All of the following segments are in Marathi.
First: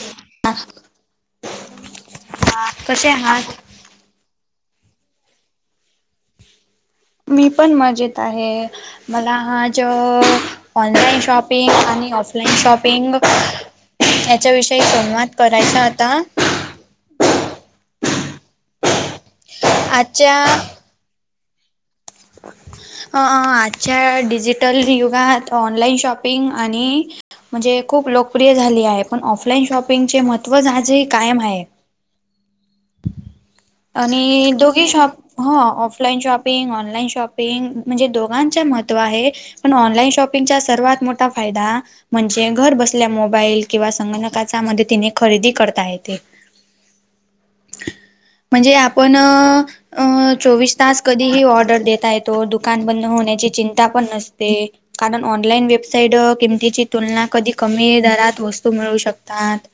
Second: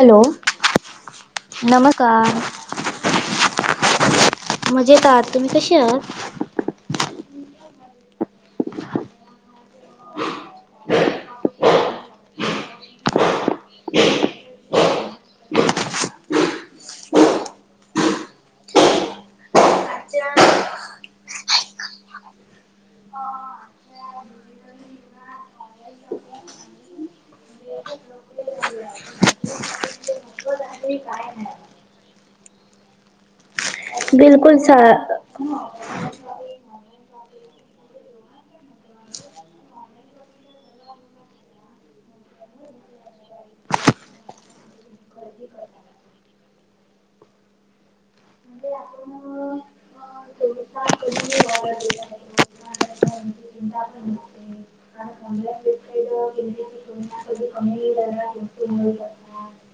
हॅलो नमस्कार.... कसे आहात? मज येत आह तुम्ही कशी आहात.... मी पण मजेत आहे मला हा.... ऑनलाइन शॉपिंग आणि ऑफ.... शॉपिंग याच्याविषयी संवाद करायचा आता.... आज्या..... [inaudible] आजच्या डिजिटल युगात ऑनलाइन शॉपिंग आणि..... म्हणजे खूप लोकप्रिय झाली आहे पण ऑफलाईन शॉपिंगचे महत्त्वच आजही कायम आहे.... आणि बिलकुल सा दोघे शॉप ह offline shop.... shopping online shopping म्हणजे दोघांच महत्त्व आहे... पण ऑनलाईन शॉपिंगचा सर्वात मोठा फायदा... म्हणजे घर बसल्या मोबाईल किंवा संगणकाचा मध्ये तिने खरेदी करता येत.... म्हणजे आपण... अ चोवीस तास कधीही ऑर्डर देता येतो दुकान बंद होण्याची चिंता पण नसते..... कारण ऑनलाईन वेबसाईट किमतीची तुलना कधी कमी दरात वस्तू मिळू शकतात....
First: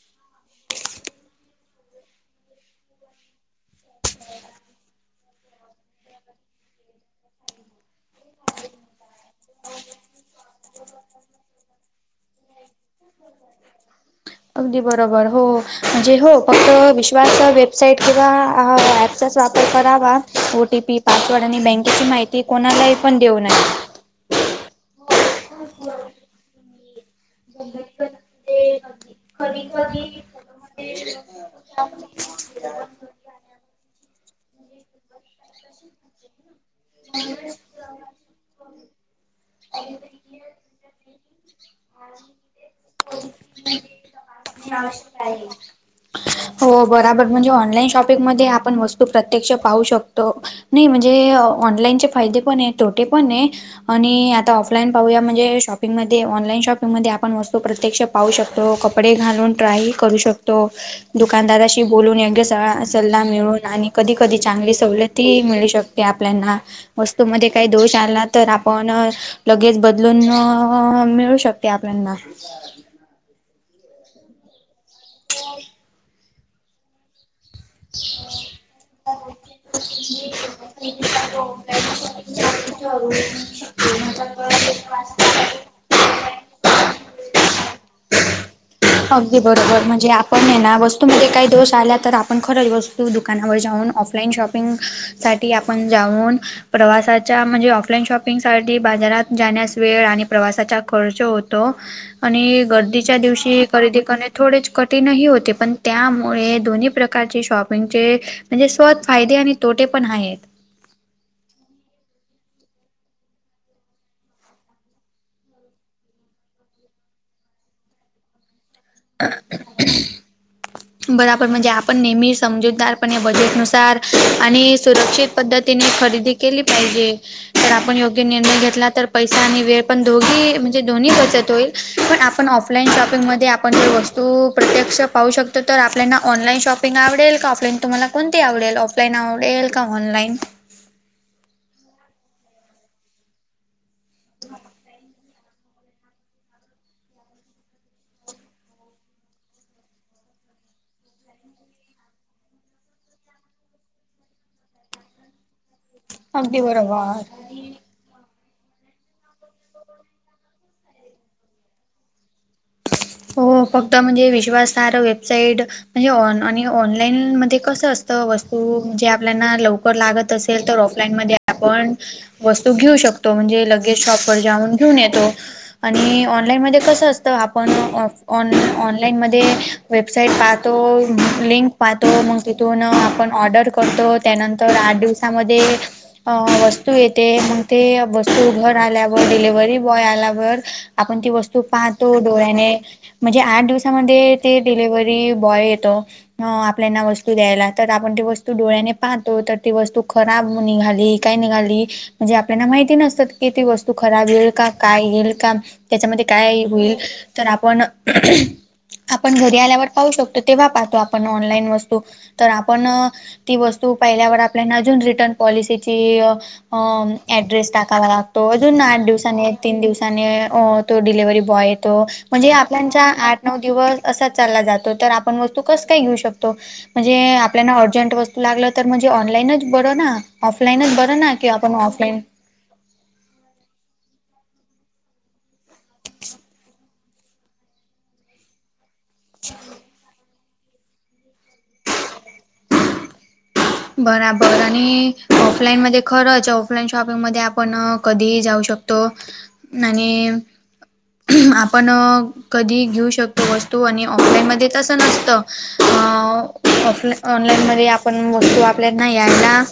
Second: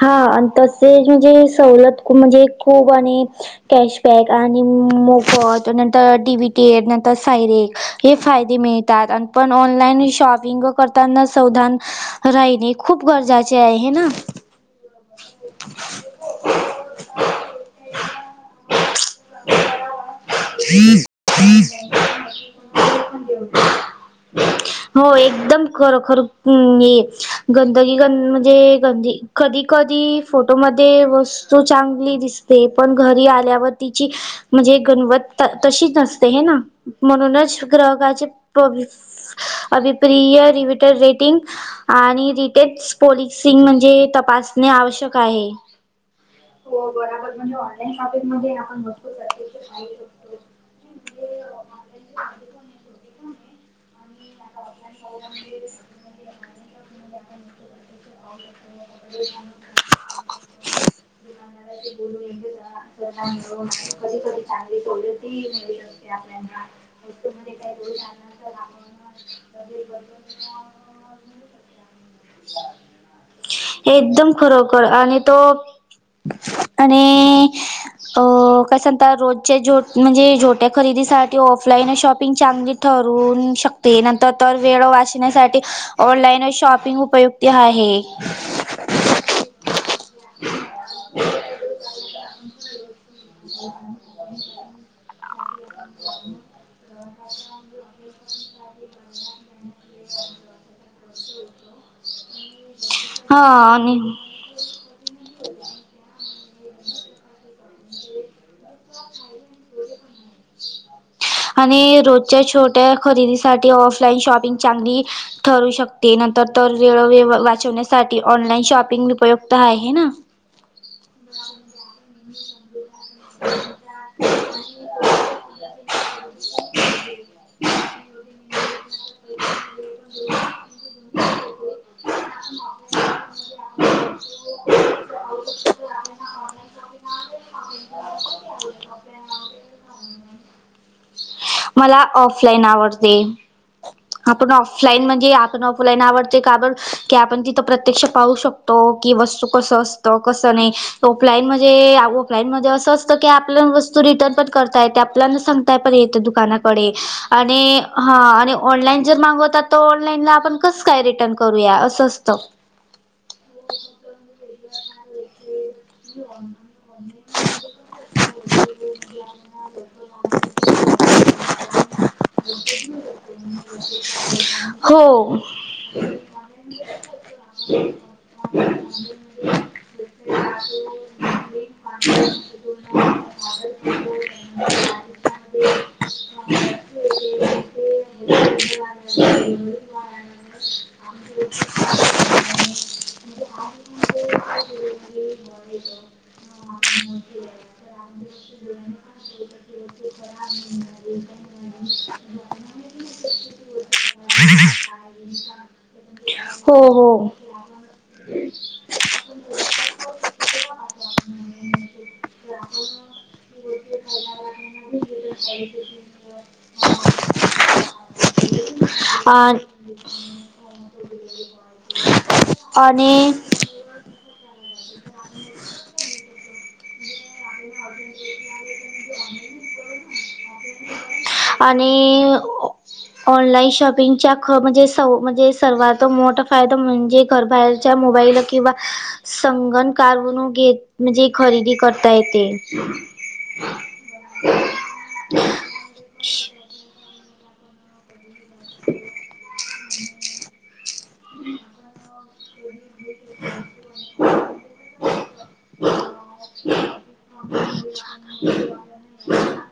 हा आणि तसे म्हणजे सवलत म्हणजे खूप आणि... कॅशबॅक आणि मोफत नंतर डीबीटी नंतर सायरेक... हे फायदे मिळतात आणि पण ऑनलाईन शॉपिंग करताना सावधान राहिणे खूप गरजाचे आहे हे ना... अगदी बरोबर हो म्हणजे हो फक्त विश्वास वेबसाईट किंवा... त्याचाच वापर करावा ओ टी पी पासवर्ड आणि बँकेची माहिती कोणालाही पण देऊ नये.... हो एकदम खर खर ये... गंदगी ग म्हणजे गंदी... कधी कधी फोटो मध्ये वस्तू चांगली दिस... पण घरी आल्यावर तिची म्हणजे गणवत... तशी नसते हे ना म्हणूनच ग्राहकाचे.... अभिप्रिय रिट रेटिंग आणि रिटे पॉलसिंग म्हणजे तपास... असणे आवश्यक आहे... हो बरोबर म्हणजे ऑनलाईन शॉपिंगमध्ये आपण वस्तू प्रत्यक्ष पाहू शकतो... नाही म्हणजे ऑनलाईनचे फायदे पण आहे तोटे पण आहे आणि आ... ऑनलाईन पाहूया म्हणे शॉपिंगमध्ये ऑनलाईन शॉपिंग.... म आपण वस्तो प्रत्यक्ष पाहू शकतो कपडे घालून ट्राय करू शकतो... दुकानदाराशी बोलून योग्य स सल्ला मिळून आणि कधी कधी चांगली सवलत ही....... श आपल्या वस्तू म काही दोष आला तर आपण लगेच बदलून.... मिळू शकते आपल्याना... [inaudible] एकदम खरोखर आणि तो आणि [inaudible] अ काय सांगता रोजचे जो म्हणजे झोट्या खरेदीसाठी ऑफलाईन शॉपिंग चांगली ठरू शकते नंतर तर वेळ वाचण्यासाठी ऑनलाईन व शॉपिंग उपयुक्त आहे अगदी बरोबर म्हणजे आपण हे ना वस्तूमध्येध्ये काही दोष आल्या तर आपण खरंच वस्तू दुकानावर जाऊन ऑफलाईन शॉपिंग साठी आपण जाऊन प्रवासात म्हणजे ऑफलाईन शॉपिंग साठी बाजारात जाण्यास वेळ आणि प्रवासाचा खर्च होतो आणि गर्दीच्या दिवशी आणि थोडेच कठीणही होते पण त्यामुळे दोन्ही प्रकारचे शॉपिंगचे म्हणजे स्वत फायदे आणि तोटे पण आहेत आणि रोजच्या छोट्या खरेदीसाठी ऑफलाईन शॉपिंग चांगली ठरू शकते नंतर तर वेळवे वाचवण्यासाठी ऑनलाईन शॉप उपयुक्त आहे ना बराबर म्हणजे आपण नेहमी समजूतदारपणे या बजेटनुसार आणि सुरक्षित पद्धत तानी खरेदी केली पाहिजे तर आपण योग्य निर्णय घेतला तर पैसा आणि वेळ पण दोघी म्हणजे दोन्ही बचत होईल पण आपण ऑफलाईन शॉपिंग म आपण वस्तू प्रत्यक्ष पाहू शकतो तर आपल्याना ऑनलाईन शॉपिंग आवडेल का ऑफलान तुमला कोणती आवडेल ऑफलाईन आवडेल का ऑनलाईन मला ऑफलाईन आवडते आपण ऑफलाईन म्हण आपण फुलाईन आवडते काब की आपण तिथं प्रत्यक्ष पाहू शकतो की वस्तू कसं असत त कस नाही ऑफलाईन मण ऑफलाईन म्हणजे असं असतं की आपल्या वस्तू रिटर्नण करताय ते आपल्या सांगताय पण अगदी दुकानाकडे बरोबर. आणि.. हा आणि ऑनलाईन जर मागवतात. तर ऑनलाईनला आपण कसं काय रिटर्न करूया असं असतं हो. फक्त म्हणजे विश्वासार वेबसाईट म्हणजे ऑ ऑनलाईन मध्ये कस असतं वस्तू जे आपल्या लव.. लागत असेल. तर ऑफलाईन म आपण वस्तू घेऊ शकतो. म्हणजे लगेज शॉप व जाऊन घेऊन येतो. हो आणि ऑनलाईन मध्ये कसं असतं आप.. पण ऑ ऑन ऑनलाईनमध्ये वेबसाईट पाहतो. लिंक पाहतो मग तिथून आपण ऑर्डर करतो. त्यानंतर आठ दिवसामध्ये अ वस्तू येते मग ते वस्तू घर आल्यावर डिलिव्हरी बॉय आल्यावर, आपण ती वस्तू पाहतो. म्हणजे आट दिवसांमधे डिलेवरी बाय येतो वू द्यायला तर आपण ती वस्तू डोळ्याने पाहतो तर ती वस्तू खराब निघाली. काय निघाली म्हणजे आपल्याला माहिती नसतात. की ती वस्तू खराब येईल का काय येईल का? त्याच्यामध्ये काय हो होईल? हो तर आपण आपण घरी आल्यावर पाहू शकतो. तेव्हा पाहतो आपण ऑनलाईन वस्तू तर आपण ती वस्तू पाहिल्यावर. आपल्या अजून रिटर्न पॉलिसीची अ ऍड्रेस टाकावा लागतो. अजून आठ दिवसाने तीन दिवसाने तो डिलिव्ही बॉय येतो म्हणजे आणि आपल्या, असा ला जातो. आपण व कस का घेऊ शकतो. म्हणे आपल्याला अर्जंट वस्तू लागलं तर म्हणजे ऑनलाईनच बरं ना ऑफलाईनच बरं ना किवा आपण ऑफलाईन ह.. ऑनलाईन शॉपिंगच्या ख म्हणजे म्हणजे. सर्वात मोठा फायदा म्हणजे घरबाहेरच्या मोबाईल किंवा, संगण कावणू घेत म्हणजे खरेदी करता. येते बराबर आणि ऑफलाईन मध्ये खरंच ऑफलाईन शॉपिंग मध्ये आपण कधी जाऊ शकतो आणि आपण कधी घेऊ शकतो वस्तू आणि ऑफलाईन मध्ये तसं नसतं अ ऑफला ऑन ऑनलाईनमध्ये आपण वस्तू आपल्याना यानां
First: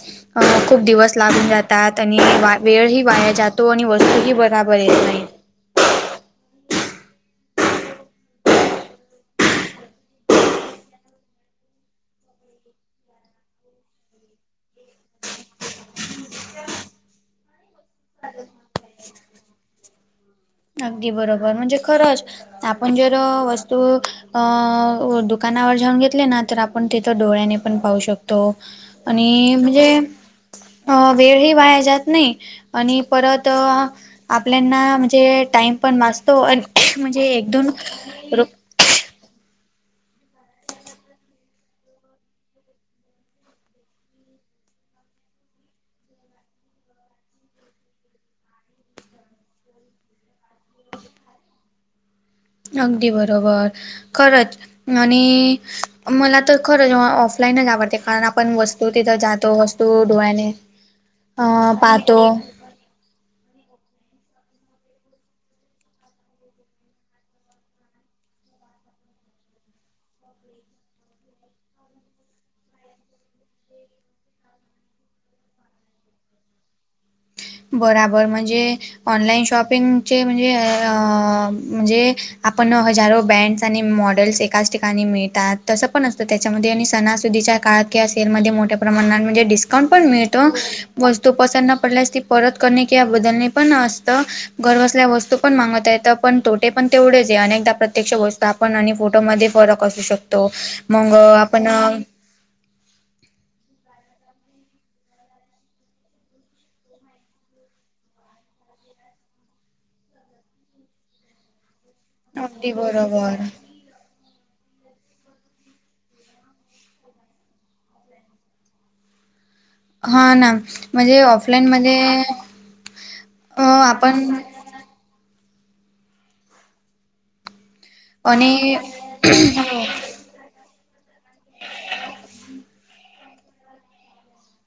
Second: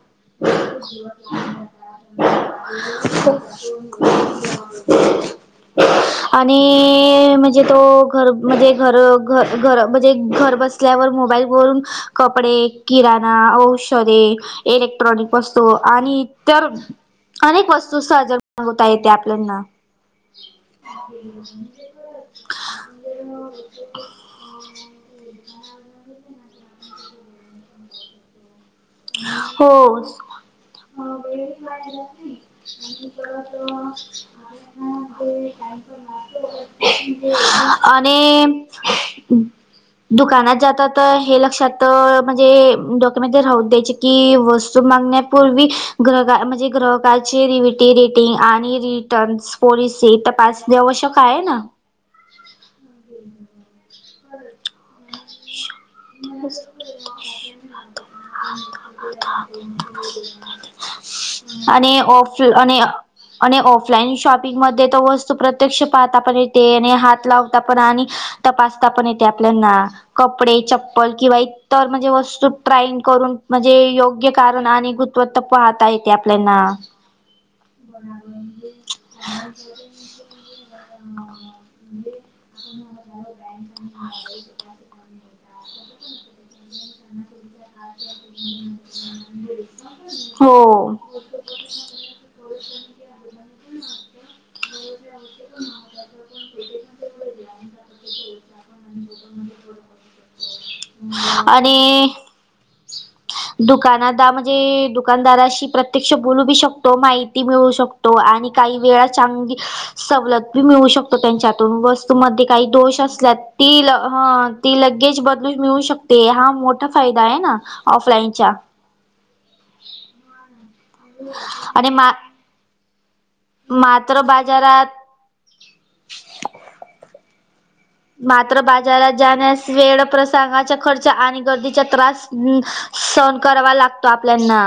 खूप दिवस लागून जातात आणि वा वेळही वाया जातो आणि वस्तू ही बराबर येत नाही आणि म्हणजे तो घर म्हणजे घर घ घर म्हणजे घर बस बसल्यावर मोबाईल वरून कपडे किराणा औषधे इलेक्ट्रॉनिक वस्तू आणि इतर अनेक वस्तू सहज मागवता येते आपल्याना अगदी बरोबर म्हणजे खरंच आपण जर वस्तू अ दुकानावर जाऊन घेतले ना तर आप आपण तिथं डोळ्यानी पण पाहू शकतो. आणि म्हणजे हो अ वेळही वाया जात नाही. आणि परत आपल्याना म्हणजे टाइम पण वाचतो आणि म्हणजे एक दोन आणि रु दुकानात जातात. हे लक्षात म्हणजे डोक्यामध्ये राहूदे की वस्तु मागण्यापूवी ग्रह म्हणजे ग्रहंकाची रीविटी रिटींग आणि री पन्स पॉलिसि इथं पाास आवश्यक आहे. ना अगदी बरोबर खरंच आणि मला तर ख जेव्हा ऑफलाईनच आवडते कारण आपण वस् अ आणि पाहतो ऑफ आणि आणि ऑफलाईन शॉपिंग मध्ये त वस्तू प्रत्यक्ष पाहता पण येते आणि हात लावता पण आणि तपासता पण येते आपल्याना कपडे चप्पल किंवा इतर म्हणजे वस्तू ट्राईन करून म्हणजे योग्य कारण आणि गुत्वत्ता पाहता येते आपल्याना बराबर म्हणजे ऑनलाईन शॉपिंगचे म्हणजे अ म्हणजे आपण हजारो बँड्स आणि मॉडेल्स एकाच ठिकाणी मिळतात. तंस पण असतं त्याच्यामध्ये आणि सणासुदीच्या काळात किंवा सेलमध्ये मोठ्या प्रमाणात म्हणजे डिस स्काउंट पण मिळतो हो वस्तू पसंननं पडल्यास ती परत करणे किंवा बदलणे पण असत. घरबसल्या वस्तू पण मागवता येत पण तोटे पण तेवढेच आहे अनेकदा प्रत्यक्ष वस्तू आप आपण आणि फोटोमध्ये फरक असू शकतो मंग आपण [unintelligible] दुकानादा म्हणजे दुकानदाराशी प्रत्यक्ष बोलू बी शकतो माहिती मिळू शक तो आणि काही वेळा चांगळी सवलत बी मिळू शकतो त्यांच्यातून वस त मध्ये काही अगदी दोष असल्या बरोबर तील ह ती लगेज बदलून मिळू शकते हा मोठा फायदा आहे ना ऑफलाईन चा हा ना म्हणजे ऑफलाईन आणि मध्ये मा मात्र बाजारात मात्र आणि बाजारात जाण्यास वेळ प्रस गा चा खर्च आणि गर्दीचा त्रास हं सहन करावा लागतो आपल्याना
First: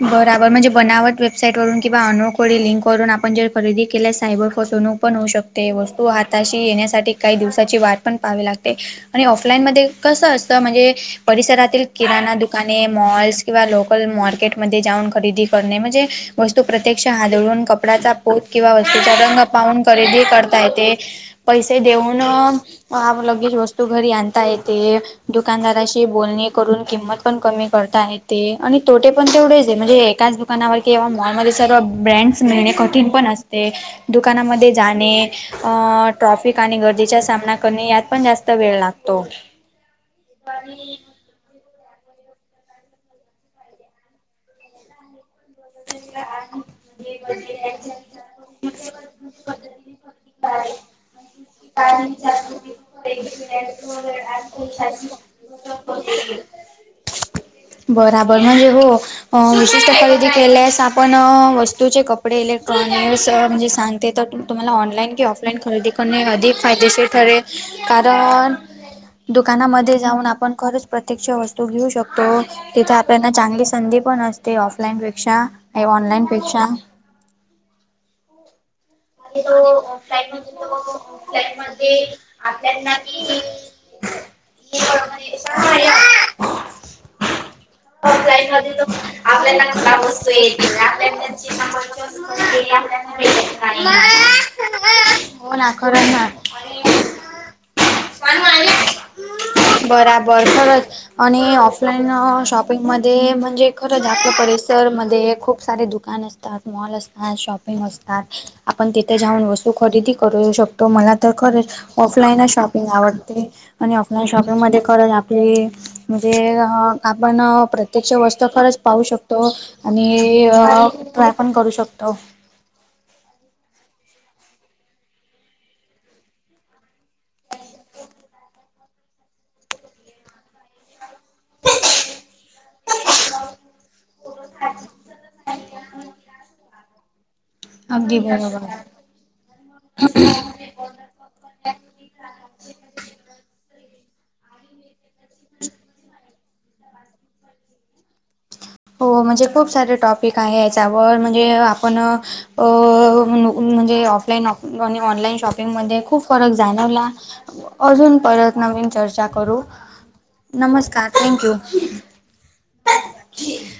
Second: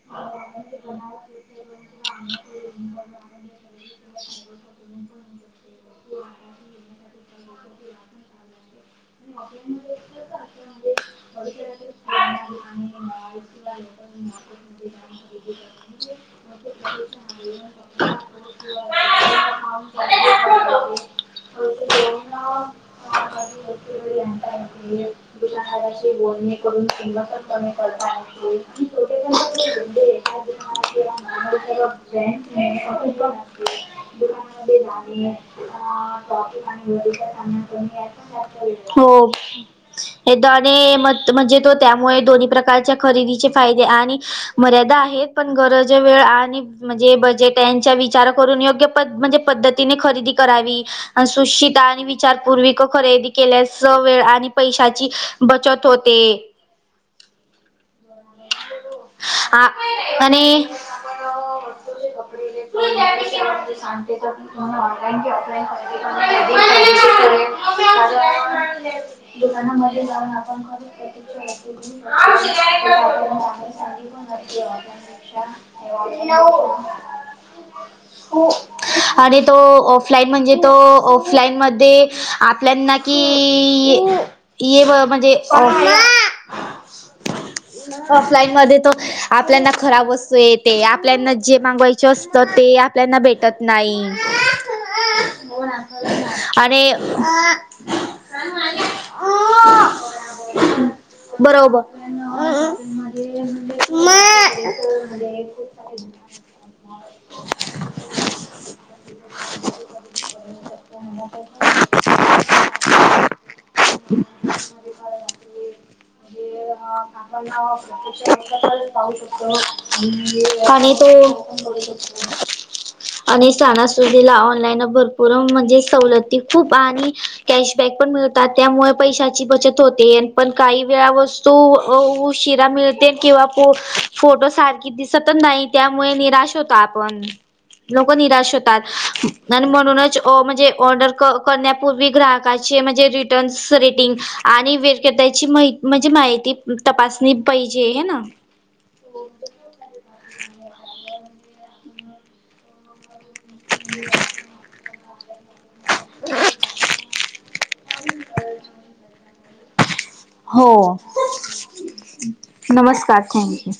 बरोबर म्हणजे बनावट वेबसाईट वरून किंवा अनुखोडी लिंक ववरून आपण जर खरेदी केल्यास सायबर फसवणूक पण होऊ शकते वस्तू हाताशी येण्यासाठी काही दिवसाची वाट पण पाहावी लागते. आणि ऑफलाईनमध्ये कसं असतं म्हणजे परिसरातील किराणा दुकाने मॉल्स किंवा लोकल मार्केट मध्ये जाऊन खरेदी करणे म्हजे वस्तू प्रत्यक्ष हदळून कपडाचा पोत किंवा वस्तूचा रंग पाहून खरेदी करता येते. पैसे देऊन अ हा आपण लगेच वस्तू घरी आणता येते दुकानदाराशी बोलणे करून किंमत पण कमी करता येते आणि तोटे पण तेवढेच ये म्हणजे एकाच दुकानावर किंवा मॉलमध्ये सर्व ब्रँड्स मिळणे कठीण पण असते. दुकानामध्ये जाणे अ ट्रॉफिक आणि गर्दीचा सामना करणे यात पण जास्त वेळ लागतो. हे दोनीं म म्हणजे तो त्यामुळे दोन्ही प्रकारच्या खरेदीचे फायदे आणि मर्यादा आहेत. पण गरज वेळ आणि म्हणजे बजेट यांच्या विचार करून योग्य प- म्हणजे पद्धतीने खरेदी करावी आणि सुशिदा आणि विचारपूर्वीक खरेदी केल्यास वेळ आणि पैशाची बचत होते. बराबर म्हणजे हो आ विशिष्ट खरेदी आणि केल्यास आपण वस्तूचे कपडे इलेक टट्रॉनर्स म्हणजे सांगते तर, तुम्हाला ऑनलाईन की ऑफलाईन खरेदी करणे अधिक फायदेशीर ठरेल. कारण, दुकानामध्ये जाऊन आपण खरच प्रत्यक्ष वस्तू घेऊ शकतो. तिथे आपल्याला चांगली संधी पण असते, ऑफलाईन पेक्षा आणि ऑनलाईन पेक्षा हो. आणि तो ऑफलाईन म्हणजे तो ऑफलाईन मध्ये आपल्यांना की इ ब म्हणजे ऑफ ऑफलाईन मध्ये तो आपल्याना खराब वस्तू येते आपल्याना जे मागवायचे असत ते आपल्याना भेटत नाही. हो ना खरं ना आणि [unintelligible] बराबर खरच आणि बरोबर ऑफलाईन शॉपिंग मध्ये म्हणजे खरंच आपल्या परिसर मध्ये खूप सारे दुकान असतात. मॉल असतात शॉपिंग असतात. आपण तिथे जाऊन वस्तू खरेदी करू शकतो, मला तर खरच ऑफलाईनच शॉपिंग आवडते, आणि ऑफलाईन शॉपिंग मध्ये करत आपली म्हणजे अ आपण अ प्रत्येक्ष वस्तू खरंच पाहू शकतो, आणि आणि ट्राय पण करू शकतो. तो तो आणि सणा सुुदिला ऑनलाईन भरपूर म्हणजे, सवलती खूप आणि कॅशबॅक पण मिळतात, त्यामुळे पैशाची बचत होते पण काही वेळा वस्तू अ उशिरा मिळते, किंवा फोटो सारखी दिसतच नाही त्यामुळे निराश होतो आपण. लोक अगदी निराश बरोबर होतात आणि म्हणूनच ओ म्हणजे ऑर्डर क- करण्यापूर्वी ग्राहकाचे म्हणजे रिटन्स रेटिंग आणि योग्यदायची माहिती म्हणजे माहिती तपासणी पाहिजे है ना. हो, म्हणजे खूप सारे टॉपिक आहे याच्यावर म्हणजे आपण अ अ म्हणजे ऑफलाईन ऑप ऑनलाईन शॉपिंग त्यामध्ये खूप फरक जाणवला अजून परत नवीन चर्चा करू. हो, नमस्कार थँक्यू नमस्कार! थँक्यू.